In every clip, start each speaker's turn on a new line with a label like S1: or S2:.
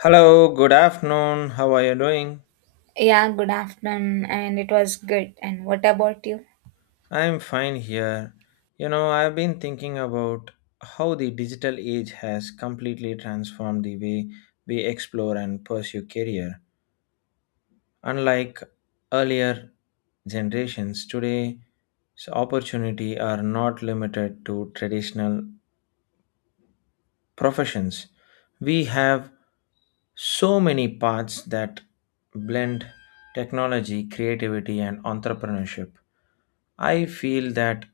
S1: Hello, good afternoon. How are you doing?
S2: Yeah, good afternoon, and it was good. And what about you?
S1: I'm fine here. You know, I've been thinking about how the digital age has completely transformed the way we explore and pursue career. Unlike earlier generations, today's opportunity are not limited to traditional professions. We have so many paths that blend technology, creativity, and entrepreneurship. I feel that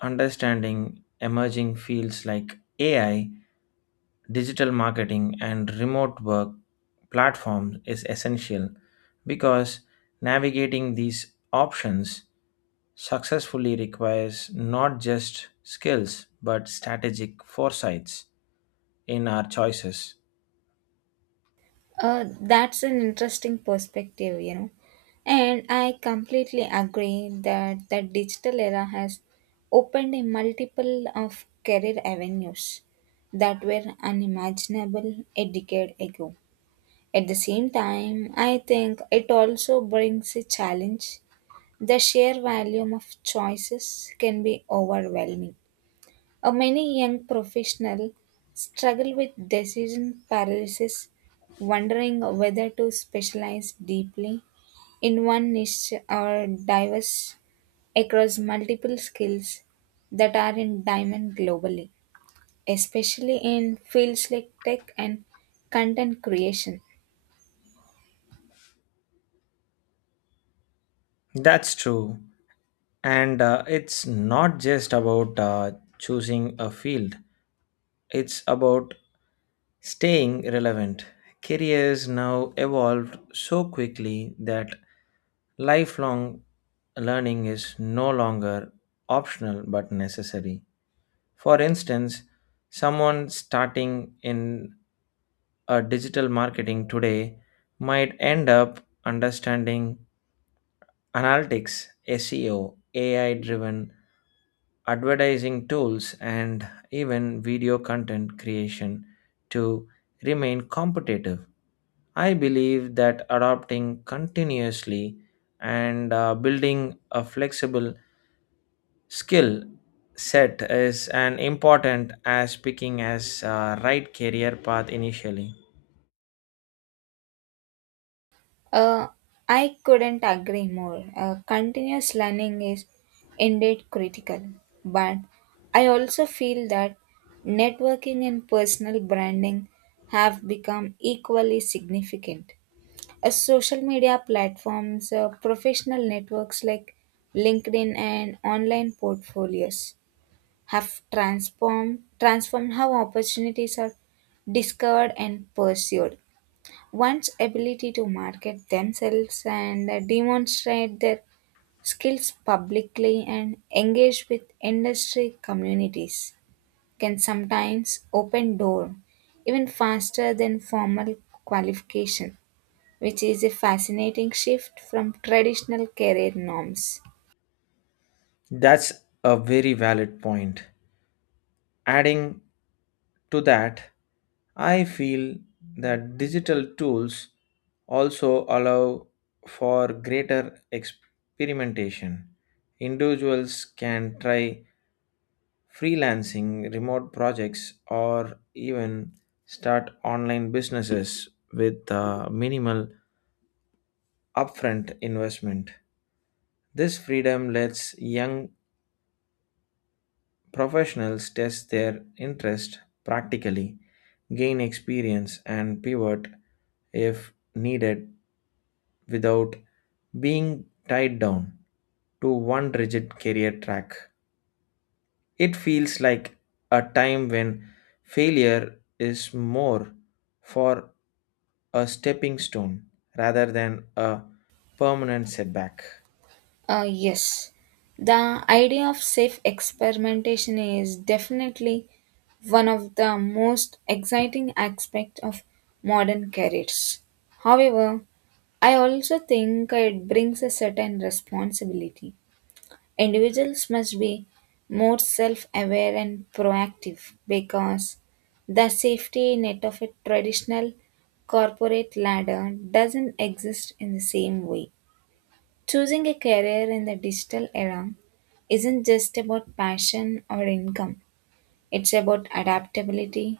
S1: understanding emerging fields like AI, digital marketing, and remote work platforms is essential because navigating these options successfully requires not just skills but strategic foresights in our choices.
S2: That's an interesting perspective. And I completely agree that the digital era has opened a multiple of career avenues that were unimaginable a decade ago. At the same time, I think it also brings a challenge. The sheer volume of choices can be overwhelming. Many young professionals struggle with decision paralysis, wondering whether to specialize deeply in one niche or diverse across multiple skills that are in demand globally, especially in fields like tech and content creation.
S1: That's true. And it's not just about choosing a field, it's about staying relevant. Careers now evolved so quickly that lifelong learning is no longer optional but necessary. For instance, someone starting in a digital marketing today might end up understanding analytics, SEO, AI driven advertising tools, and even video content creation to remain competitive. I believe that adopting continuously and building a flexible skill set is an important as picking as right career path initially.
S2: Uh, I couldn't agree more. Continuous learning is indeed critical, but I also feel that networking and personal branding have become equally significant. As social media platforms, professional networks like LinkedIn and online portfolios have transformed how opportunities are discovered and pursued, one's ability to market themselves and demonstrate their skills publicly and engage with industry communities can sometimes open door even faster than formal qualification, which is a fascinating shift from traditional career norms.
S1: That's a very valid point. Adding to that, I feel that digital tools also allow for greater experimentation. Individuals can try freelancing, remote projects, or even start online businesses with minimal upfront investment. This freedom lets young professionals test their interest practically, gain experience, and pivot if needed without being tied down to one rigid career track. It feels like a time when failure is more for a stepping stone rather than a permanent setback.
S2: Yes, the idea of safe experimentation is definitely one of the most exciting aspects of modern careers. However, I also think it brings a certain responsibility. Individuals must be more self aware and proactive because the safety net of a traditional corporate ladder doesn't exist in the same way. Choosing a career in the digital era isn't just about passion or income, it's about adaptability,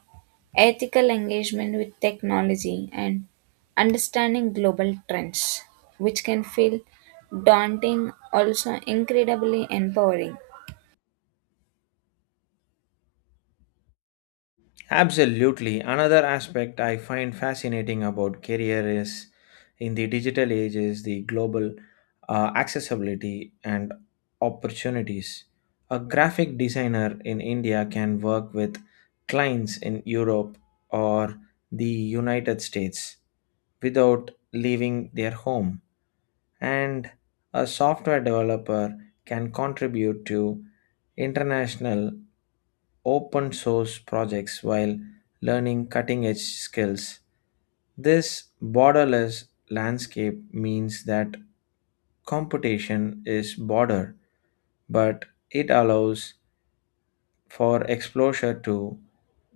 S2: ethical engagement with technology, and understanding global trends, which can feel daunting, also incredibly empowering.
S1: Absolutely. Another aspect I find fascinating about career is in the digital age is the global accessibility and opportunities. A graphic designer in India can work with clients in Europe or the United States without leaving their home, and a software developer can contribute to international open source projects while learning cutting edge skills. This borderless landscape means that competition is border, but it allows for exposure to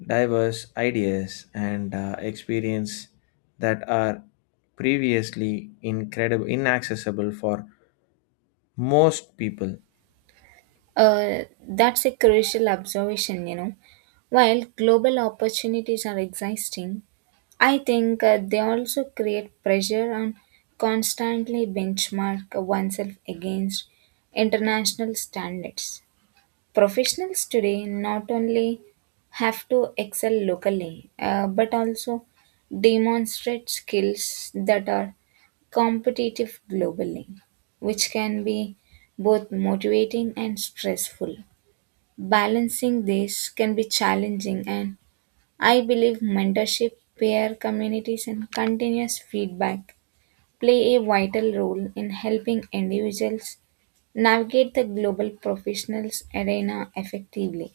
S1: diverse ideas and experience that are previously incredible inaccessible for most people.
S2: That's a crucial observation. While global opportunities are existing, I think they also create pressure on constantly benchmark oneself against international standards. Professionals today not only have to excel locally but also demonstrate skills that are competitive globally, which can be both motivating and stressful. Balancing this can be challenging, and I believe mentorship, peer communities, and continuous feedback play a vital role in helping individuals navigate the global professionals arena effectively.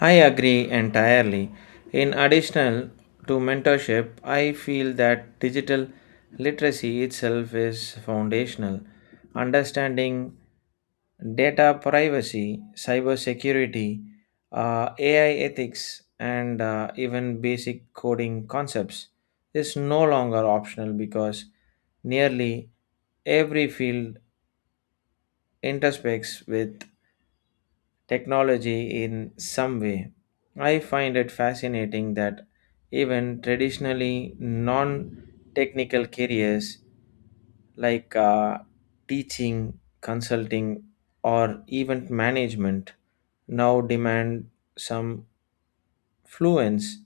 S1: I agree entirely. In addition to mentorship, I feel that digital literacy itself is foundational. Understanding data privacy, cybersecurity, AI ethics, and even basic coding concepts is no longer optional because nearly every field intersects with technology in some way. I find it fascinating that even traditionally non technical careers like teaching, consulting, or event management now demand some fluency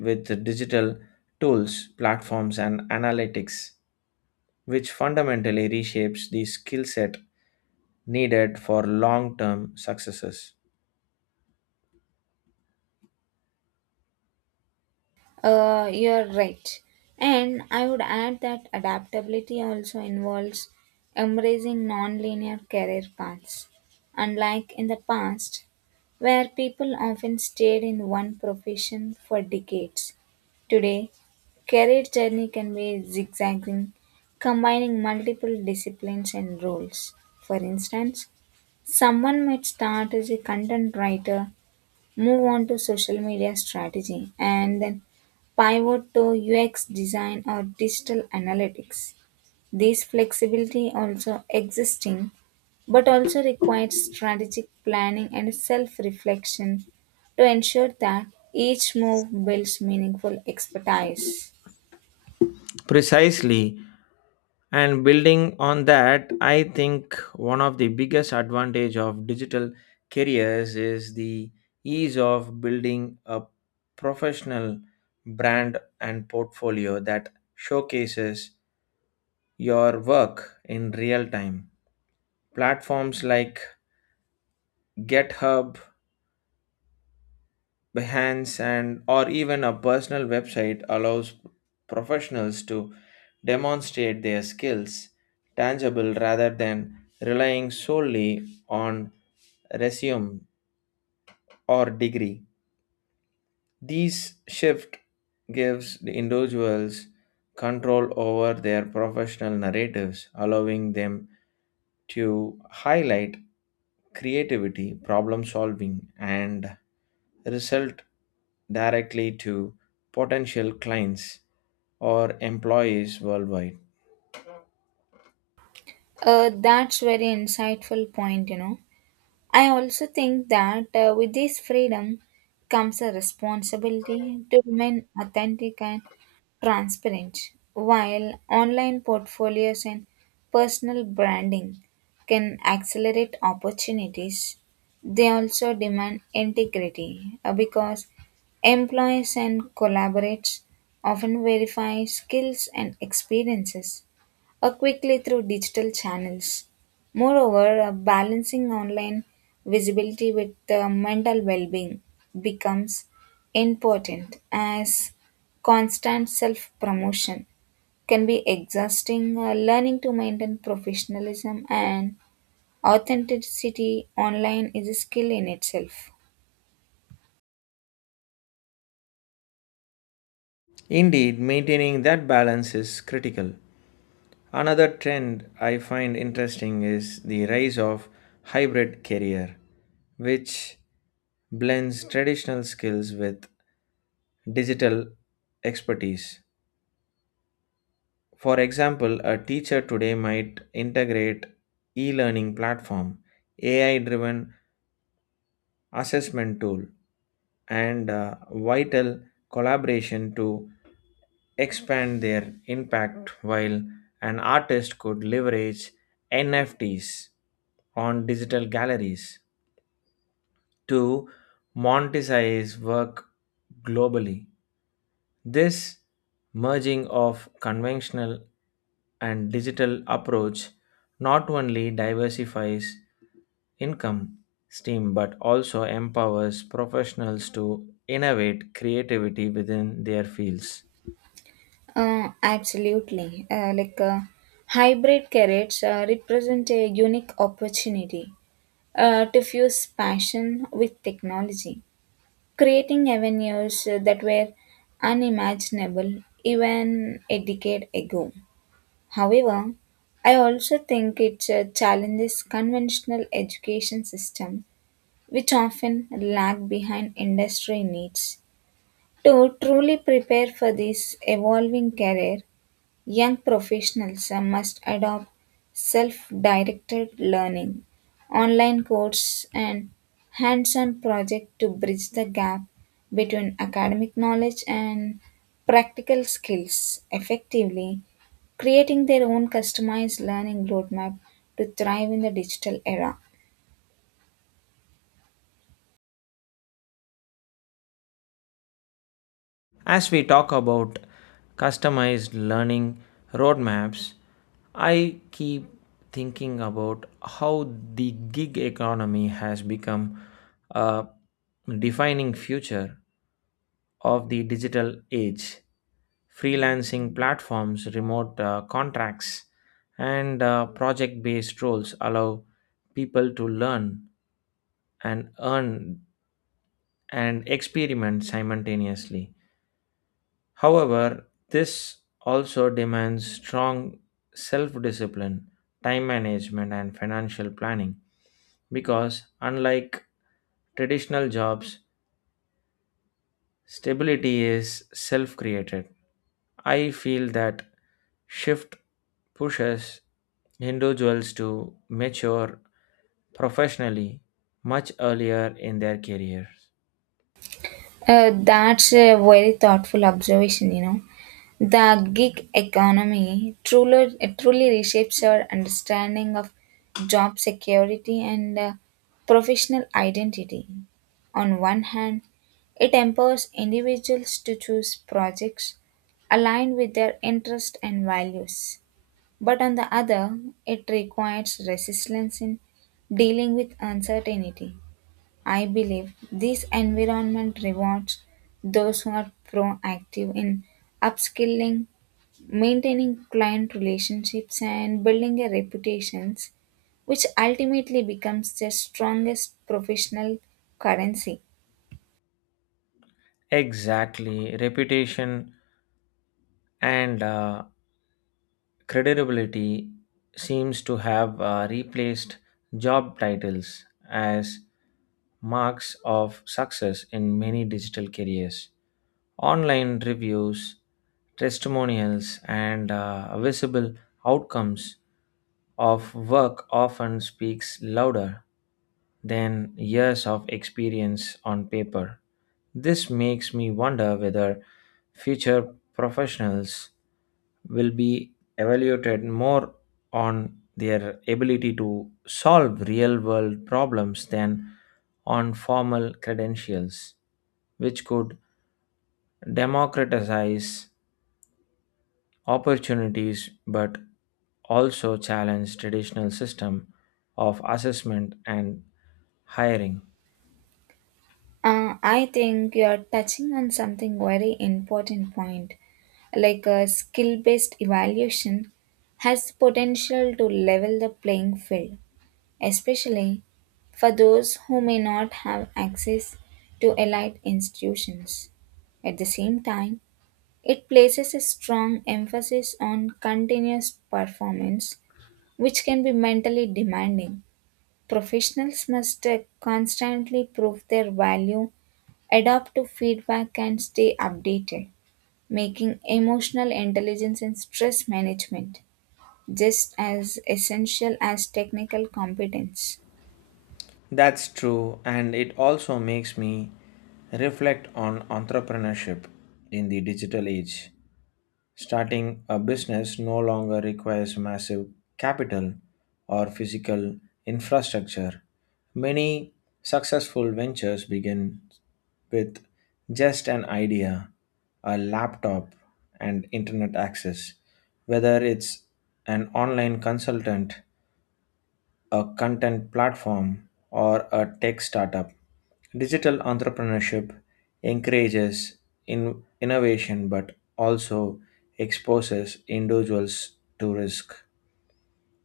S1: with the digital tools, platforms, and analytics, which fundamentally reshapes the skill set needed for long term successes.
S2: You're right. And I would add that adaptability also involves embracing non-linear career paths. Unlike in the past, where people often stayed in one profession for decades, today career journey can be zigzagging, combining multiple disciplines and roles. For instance, someone might start as a content writer, move on to social media strategy, and then pivot to UX design or digital analytics. This flexibility also existing, but also requires strategic planning and self-reflection to ensure that each move builds meaningful expertise.
S1: Precisely, and building on that I think one of the biggest advantage of digital careers is the ease of building a professional brand and portfolio that showcases your work in real time. Platforms like GitHub, Behance and or even a personal website allows professionals to demonstrate their skills tangible rather than relying solely on resume or degree. These shift gives the individuals control over their professional narratives, allowing them to highlight creativity, problem solving, and result directly to potential clients or employees worldwide.
S2: That's very insightful point. I also think that with this freedom comes a responsibility to remain authentic and transparent, while online portfolios and personal branding can accelerate opportunities. They also demand integrity because employees and collaborators often verify skills and experiences or quickly through digital channels. Moreover, balancing online visibility with mental well being becomes important as constant self promotion can be exhausting. Learning to maintain professionalism and authenticity online is a skill in itself.
S1: Indeed, maintaining that balance is critical. Another trend I find interesting is the rise of hybrid career, which blends traditional skills with digital expertise. For example, a teacher today might integrate e-learning platform, AI-driven assessment tool and vital collaboration to expand their impact while an artist could leverage NFTs on digital galleries to monetize work globally. This merging of conventional and digital approach not only diversifies income stream but also empowers professionals to innovate creativity within their fields.
S2: Absolutely. Like hybrid carrots represent a unique opportunity to fuse passion with technology, creating avenues that were unimaginable even a decade ago. However, I also think it challenges conventional education system which often lag behind industry needs. To truly prepare for this evolving career, young professionals must adopt self-directed learning, online courses, and hands-on projects to bridge the gap between academic knowledge and practical skills effectively, creating their own customized learning roadmap to thrive in the digital era.
S1: As we talk about customized learning roadmaps, I keep thinking about how the gig economy has become a defining future of the digital age. Freelancing platforms, remote contracts, and project based roles allow people to learn and earn and experiment simultaneously. However, this also demands strong self discipline, time management, and financial planning because, unlike traditional jobs, stability is self created. I feel that shift pushes individuals to mature professionally much earlier in their careers.
S2: That's a very thoughtful observation. The gig economy truly reshapes our understanding of job security and professional identity. On one hand, it empowers individuals to choose projects aligned with their interests and values. But on the other, it requires resilience in dealing with uncertainty. I believe this environment rewards those who are proactive in upskilling, maintaining client relationships, and building a reputations, which ultimately becomes their strongest professional currency.
S1: Exactly, reputation and credibility seems to have replaced job titles as marks of success in many digital careers. Online reviews, testimonials, and visible outcomes of work often speaks louder than years of experience on paper. This makes me wonder whether future professionals will be evaluated more on their ability to solve real world problems than on formal credentials, which could democratize opportunities but also challenge traditional system of assessment and hiring.
S2: I think you're touching on something very important point. Like a skill based evaluation has potential to level the playing field, especially for those who may not have access to elite institutions. At the same time, it places a strong emphasis on continuous performance, which can be mentally demanding. Professionals must constantly prove their value, adapt to feedback, and stay updated, making emotional intelligence and stress management just as essential as technical competence.
S1: That's true, and it also makes me reflect on entrepreneurship in the digital age. Starting a business no longer requires massive capital or physical infrastructure. Many successful ventures begin with just an idea, a laptop, and internet access. Whether it's an online consultant, a content platform, or a tech startup. Digital entrepreneurship encourages innovation but also exposes individuals to risk,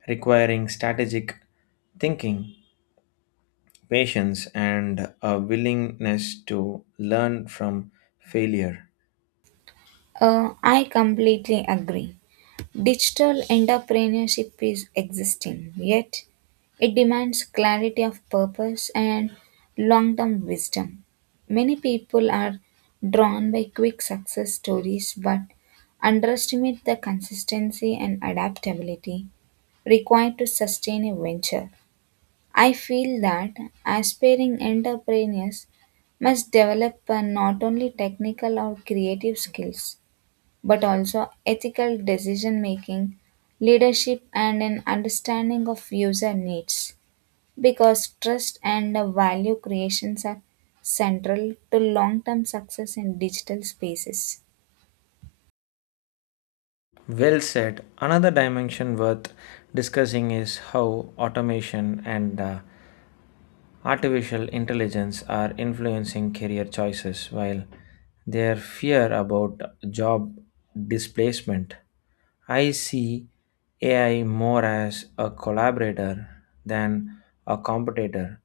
S1: requiring strategic thinking, patience, and a willingness to learn from failure.
S2: I completely agree. Digital entrepreneurship is existing, yet it demands clarity of purpose and long term wisdom. Many people are drawn by quick success stories but underestimate the consistency and adaptability required to sustain a venture. I feel that aspiring entrepreneurs must develop not only technical or creative skills but also ethical decision making, leadership, and an understanding of user needs. Because trust and value creations are central to long term success in digital spaces.
S1: Well said. Another dimension worth discussing is how automation and artificial intelligence are influencing career choices while their fear about job displacement. I see AI more as a collaborator than a competitor.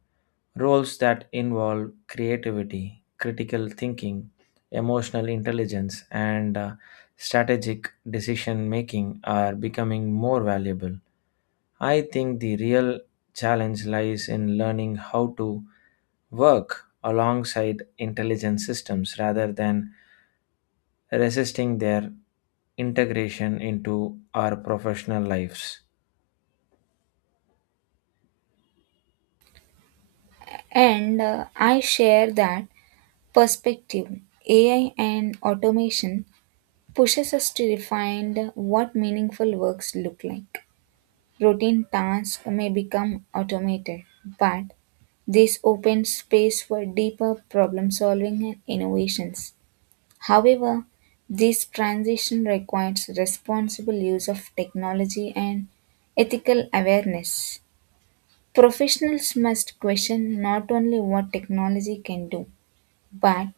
S1: Roles that involve creativity, critical thinking, emotional intelligence, and strategic decision making are becoming more valuable. I think the real challenge lies in learning how to work alongside intelligent systems rather than resisting their integration into our professional lives.
S2: And I share that perspective. AI and automation pushes us to refine what meaningful works look like. Routine tasks may become automated, but this opens space for deeper problem solving and innovations. However, this transition requires responsible use of technology and ethical awareness. Professionals must question not only what technology can do, but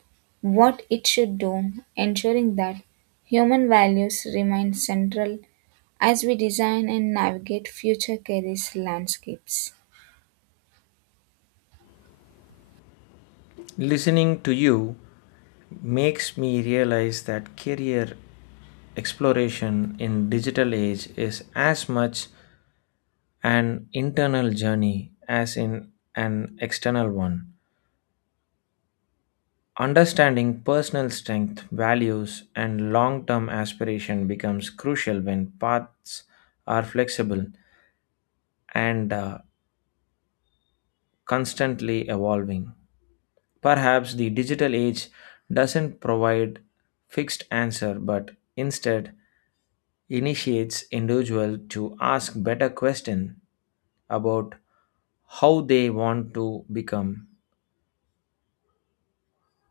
S2: what it should do, ensuring that human values remain central as we design and navigate future careers landscapes.
S1: Listening to you makes me realize that career exploration in digital age is as much an internal journey as in an external one. Understanding personal strength, values, and long term aspiration becomes crucial when paths are flexible and constantly evolving. Perhaps the digital age doesn't provide fixed answer but instead initiates individual to ask better question about how they want to become,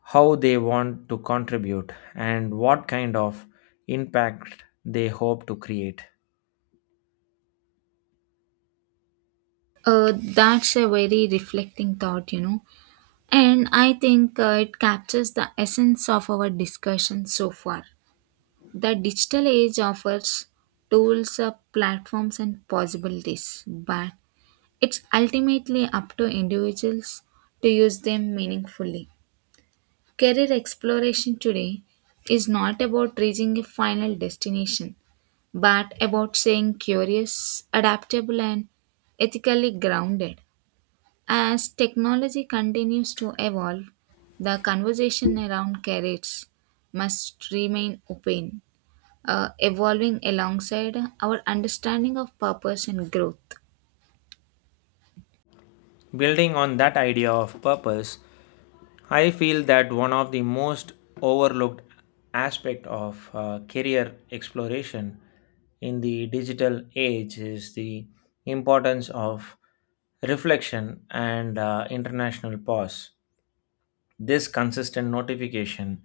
S1: how they want to contribute, and what kind of impact they hope to create.
S2: That's a very reflecting thought, and I think it captures the essence of our discussion so far. The digital age offers tools, platforms, and possibilities, but it's ultimately up to individuals to use them meaningfully. Career exploration today is not about reaching a final destination, but about saying curious, adaptable, and ethically grounded. As technology continues to evolve, the conversation around carrots must remain open, evolving alongside our understanding of purpose and growth.
S1: Building on that idea of purpose, I feel that one of the most overlooked aspect of career exploration in the digital age is the importance of reflection and international pause. This consistent notification,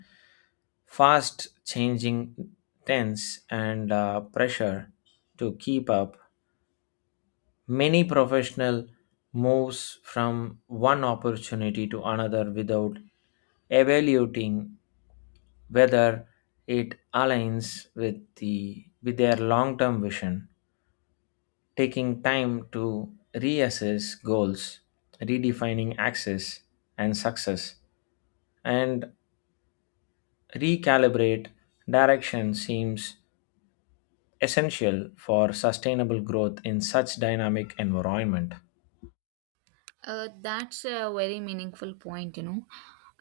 S1: fast changing tense and pressure to keep up, many professional moves from one opportunity to another without evaluating whether it aligns with their long-term vision. Taking time to reassess goals, redefining access and success, and recalibrate direction seems essential for sustainable growth in such dynamic environment.
S2: That's a very meaningful point.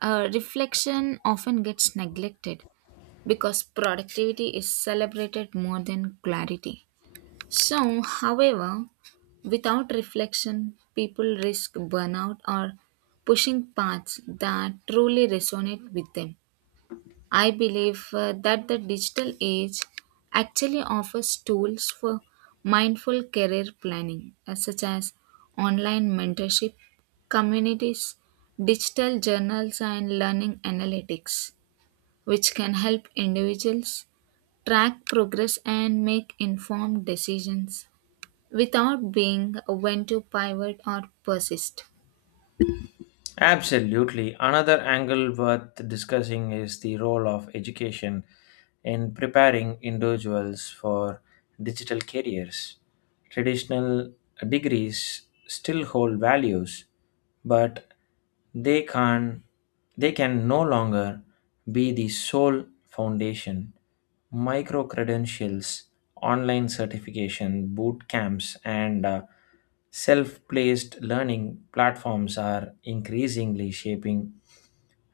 S2: Reflection often gets neglected because productivity is celebrated more than clarity. So, however, without reflection, people risk burnout or pushing paths that truly resonate with them. I believe that the digital age actually offers tools for mindful career planning, such as online mentorship, communities, digital journals, and learning analytics, which can help individuals track progress and make informed decisions without being when to pivot or persist.
S1: Absolutely. Another angle worth discussing is the role of education in preparing individuals for digital careers. Traditional degrees still hold values, but they can they can no longer be the sole foundation. Micro credentials, online certification, boot camps, and self placed learning platforms are increasingly shaping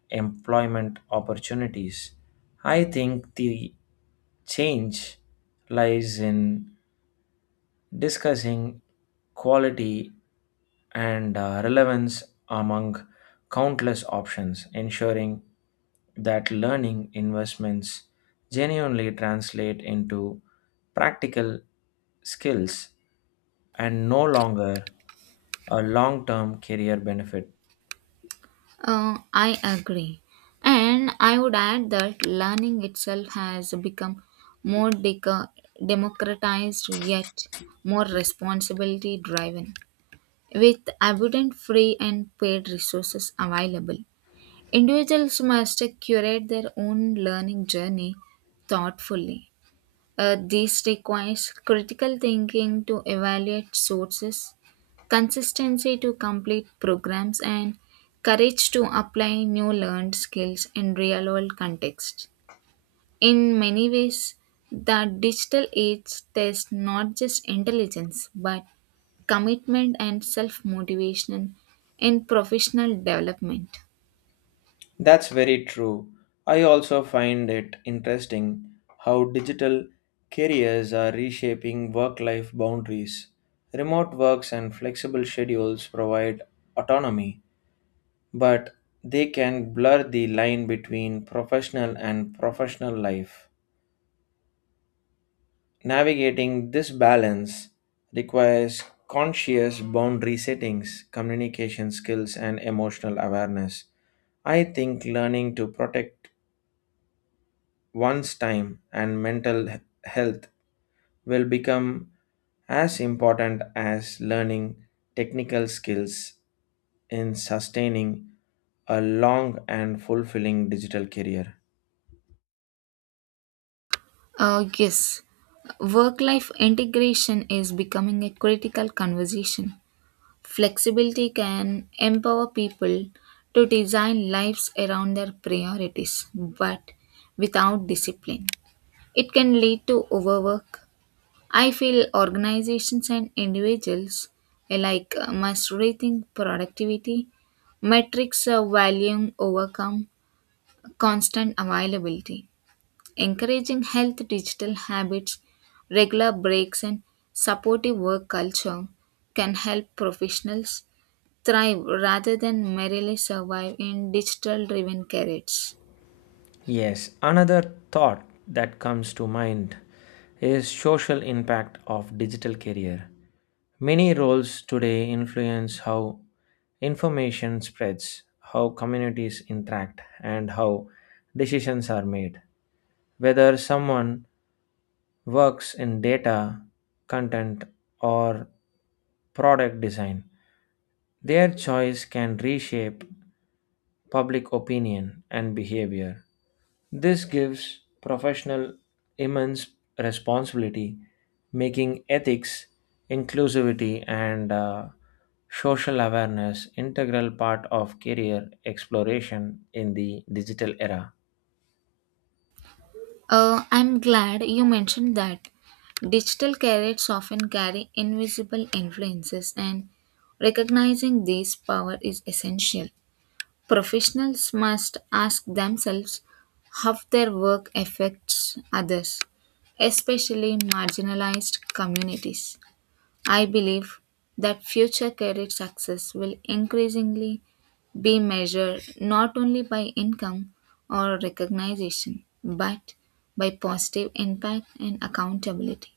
S1: employment opportunities. I think the change lies in discussing quality and relevance among countless options, ensuring that learning investments genuinely translate into practical skills and no longer a long term career benefit.
S2: I agree. And I would add that learning itself has become more deco- democratized yet more responsibility driven, with abundant free and paid resources available. Individuals must curate their own learning journey thoughtfully. This requires critical thinking to evaluate sources, consistency to complete programs, and courage to apply new learned skills in real world context. In many ways, the digital age tests not just intelligence but commitment and self motivation in professional development.
S1: That's very true. I also find it interesting how digital careers are reshaping work life boundaries. Remote works and flexible schedules provide autonomy, but they can blur the line between professional and professional life. Navigating this balance requires conscious boundary settings, communication skills, and emotional awareness. I think learning to protect one's time and mental health will become as important as learning technical skills in sustaining a long and fulfilling digital career.
S2: Yes, work life integration is becoming a critical conversation. Flexibility can empower people to design lives around their priorities, but without discipline, it can lead to overwork. I feel organizations and individuals alike must rethink productivity metrics of volume overcome constant availability, encouraging health digital habits, regular breaks, and supportive work culture can help professionals thrive rather than merely survive in digital driven carrots.
S1: Yes, another thought that comes to mind is social impact of digital career. Many roles today influence how information spreads, how communities interact, and how decisions are made. Whether someone works in data, content, or product design, their choice can reshape public opinion and behavior. This gives professional immense responsibility, making ethics, inclusivity, and social awareness integral part of career exploration in the digital era.
S2: I'm glad you mentioned that. Digital carrots often carry invisible influences, and recognizing this power is essential. Professionals must ask themselves how their work affects others, especially marginalized communities. I believe that future career success will increasingly be measured not only by income or recognition, but by positive impact and accountability.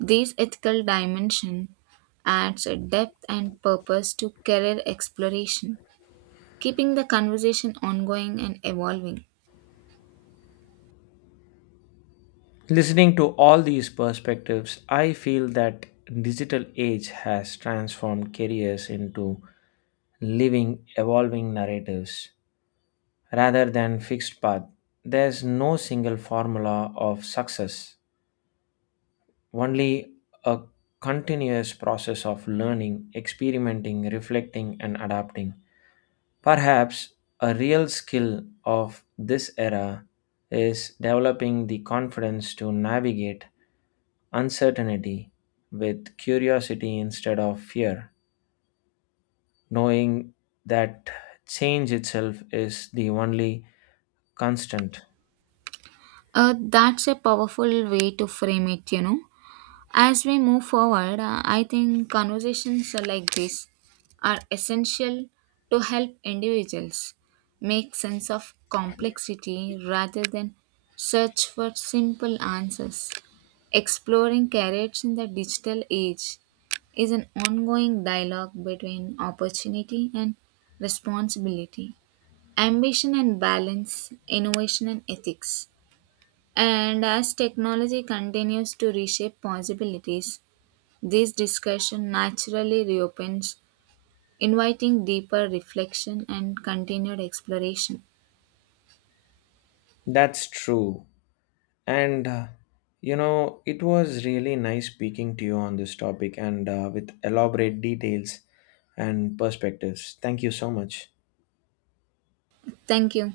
S2: This ethical dimension adds a depth and purpose to career exploration, keeping the conversation ongoing and evolving.
S1: Listening to all these perspectives, I feel that digital age has transformed careers into living, evolving narratives rather than fixed path. There's no single formula of success, only a continuous process of learning, experimenting, reflecting, and adapting. Perhaps a real skill of this era is developing the confidence to navigate uncertainty with curiosity instead of fear, knowing that change itself is the only constant.
S2: That's a powerful way to frame it. As we move forward, I think conversations are like this are essential to help individuals make sense of complexity rather than search for simple answers. Exploring careers in the digital age is an ongoing dialogue between opportunity and responsibility, ambition and balance, innovation and ethics. And as technology continues to reshape possibilities, this discussion naturally reopens, inviting deeper reflection and continued exploration.
S1: That's true. And you know, it was really nice speaking to you on this topic and with elaborate details and perspectives. Thank you so much.
S2: Thank you.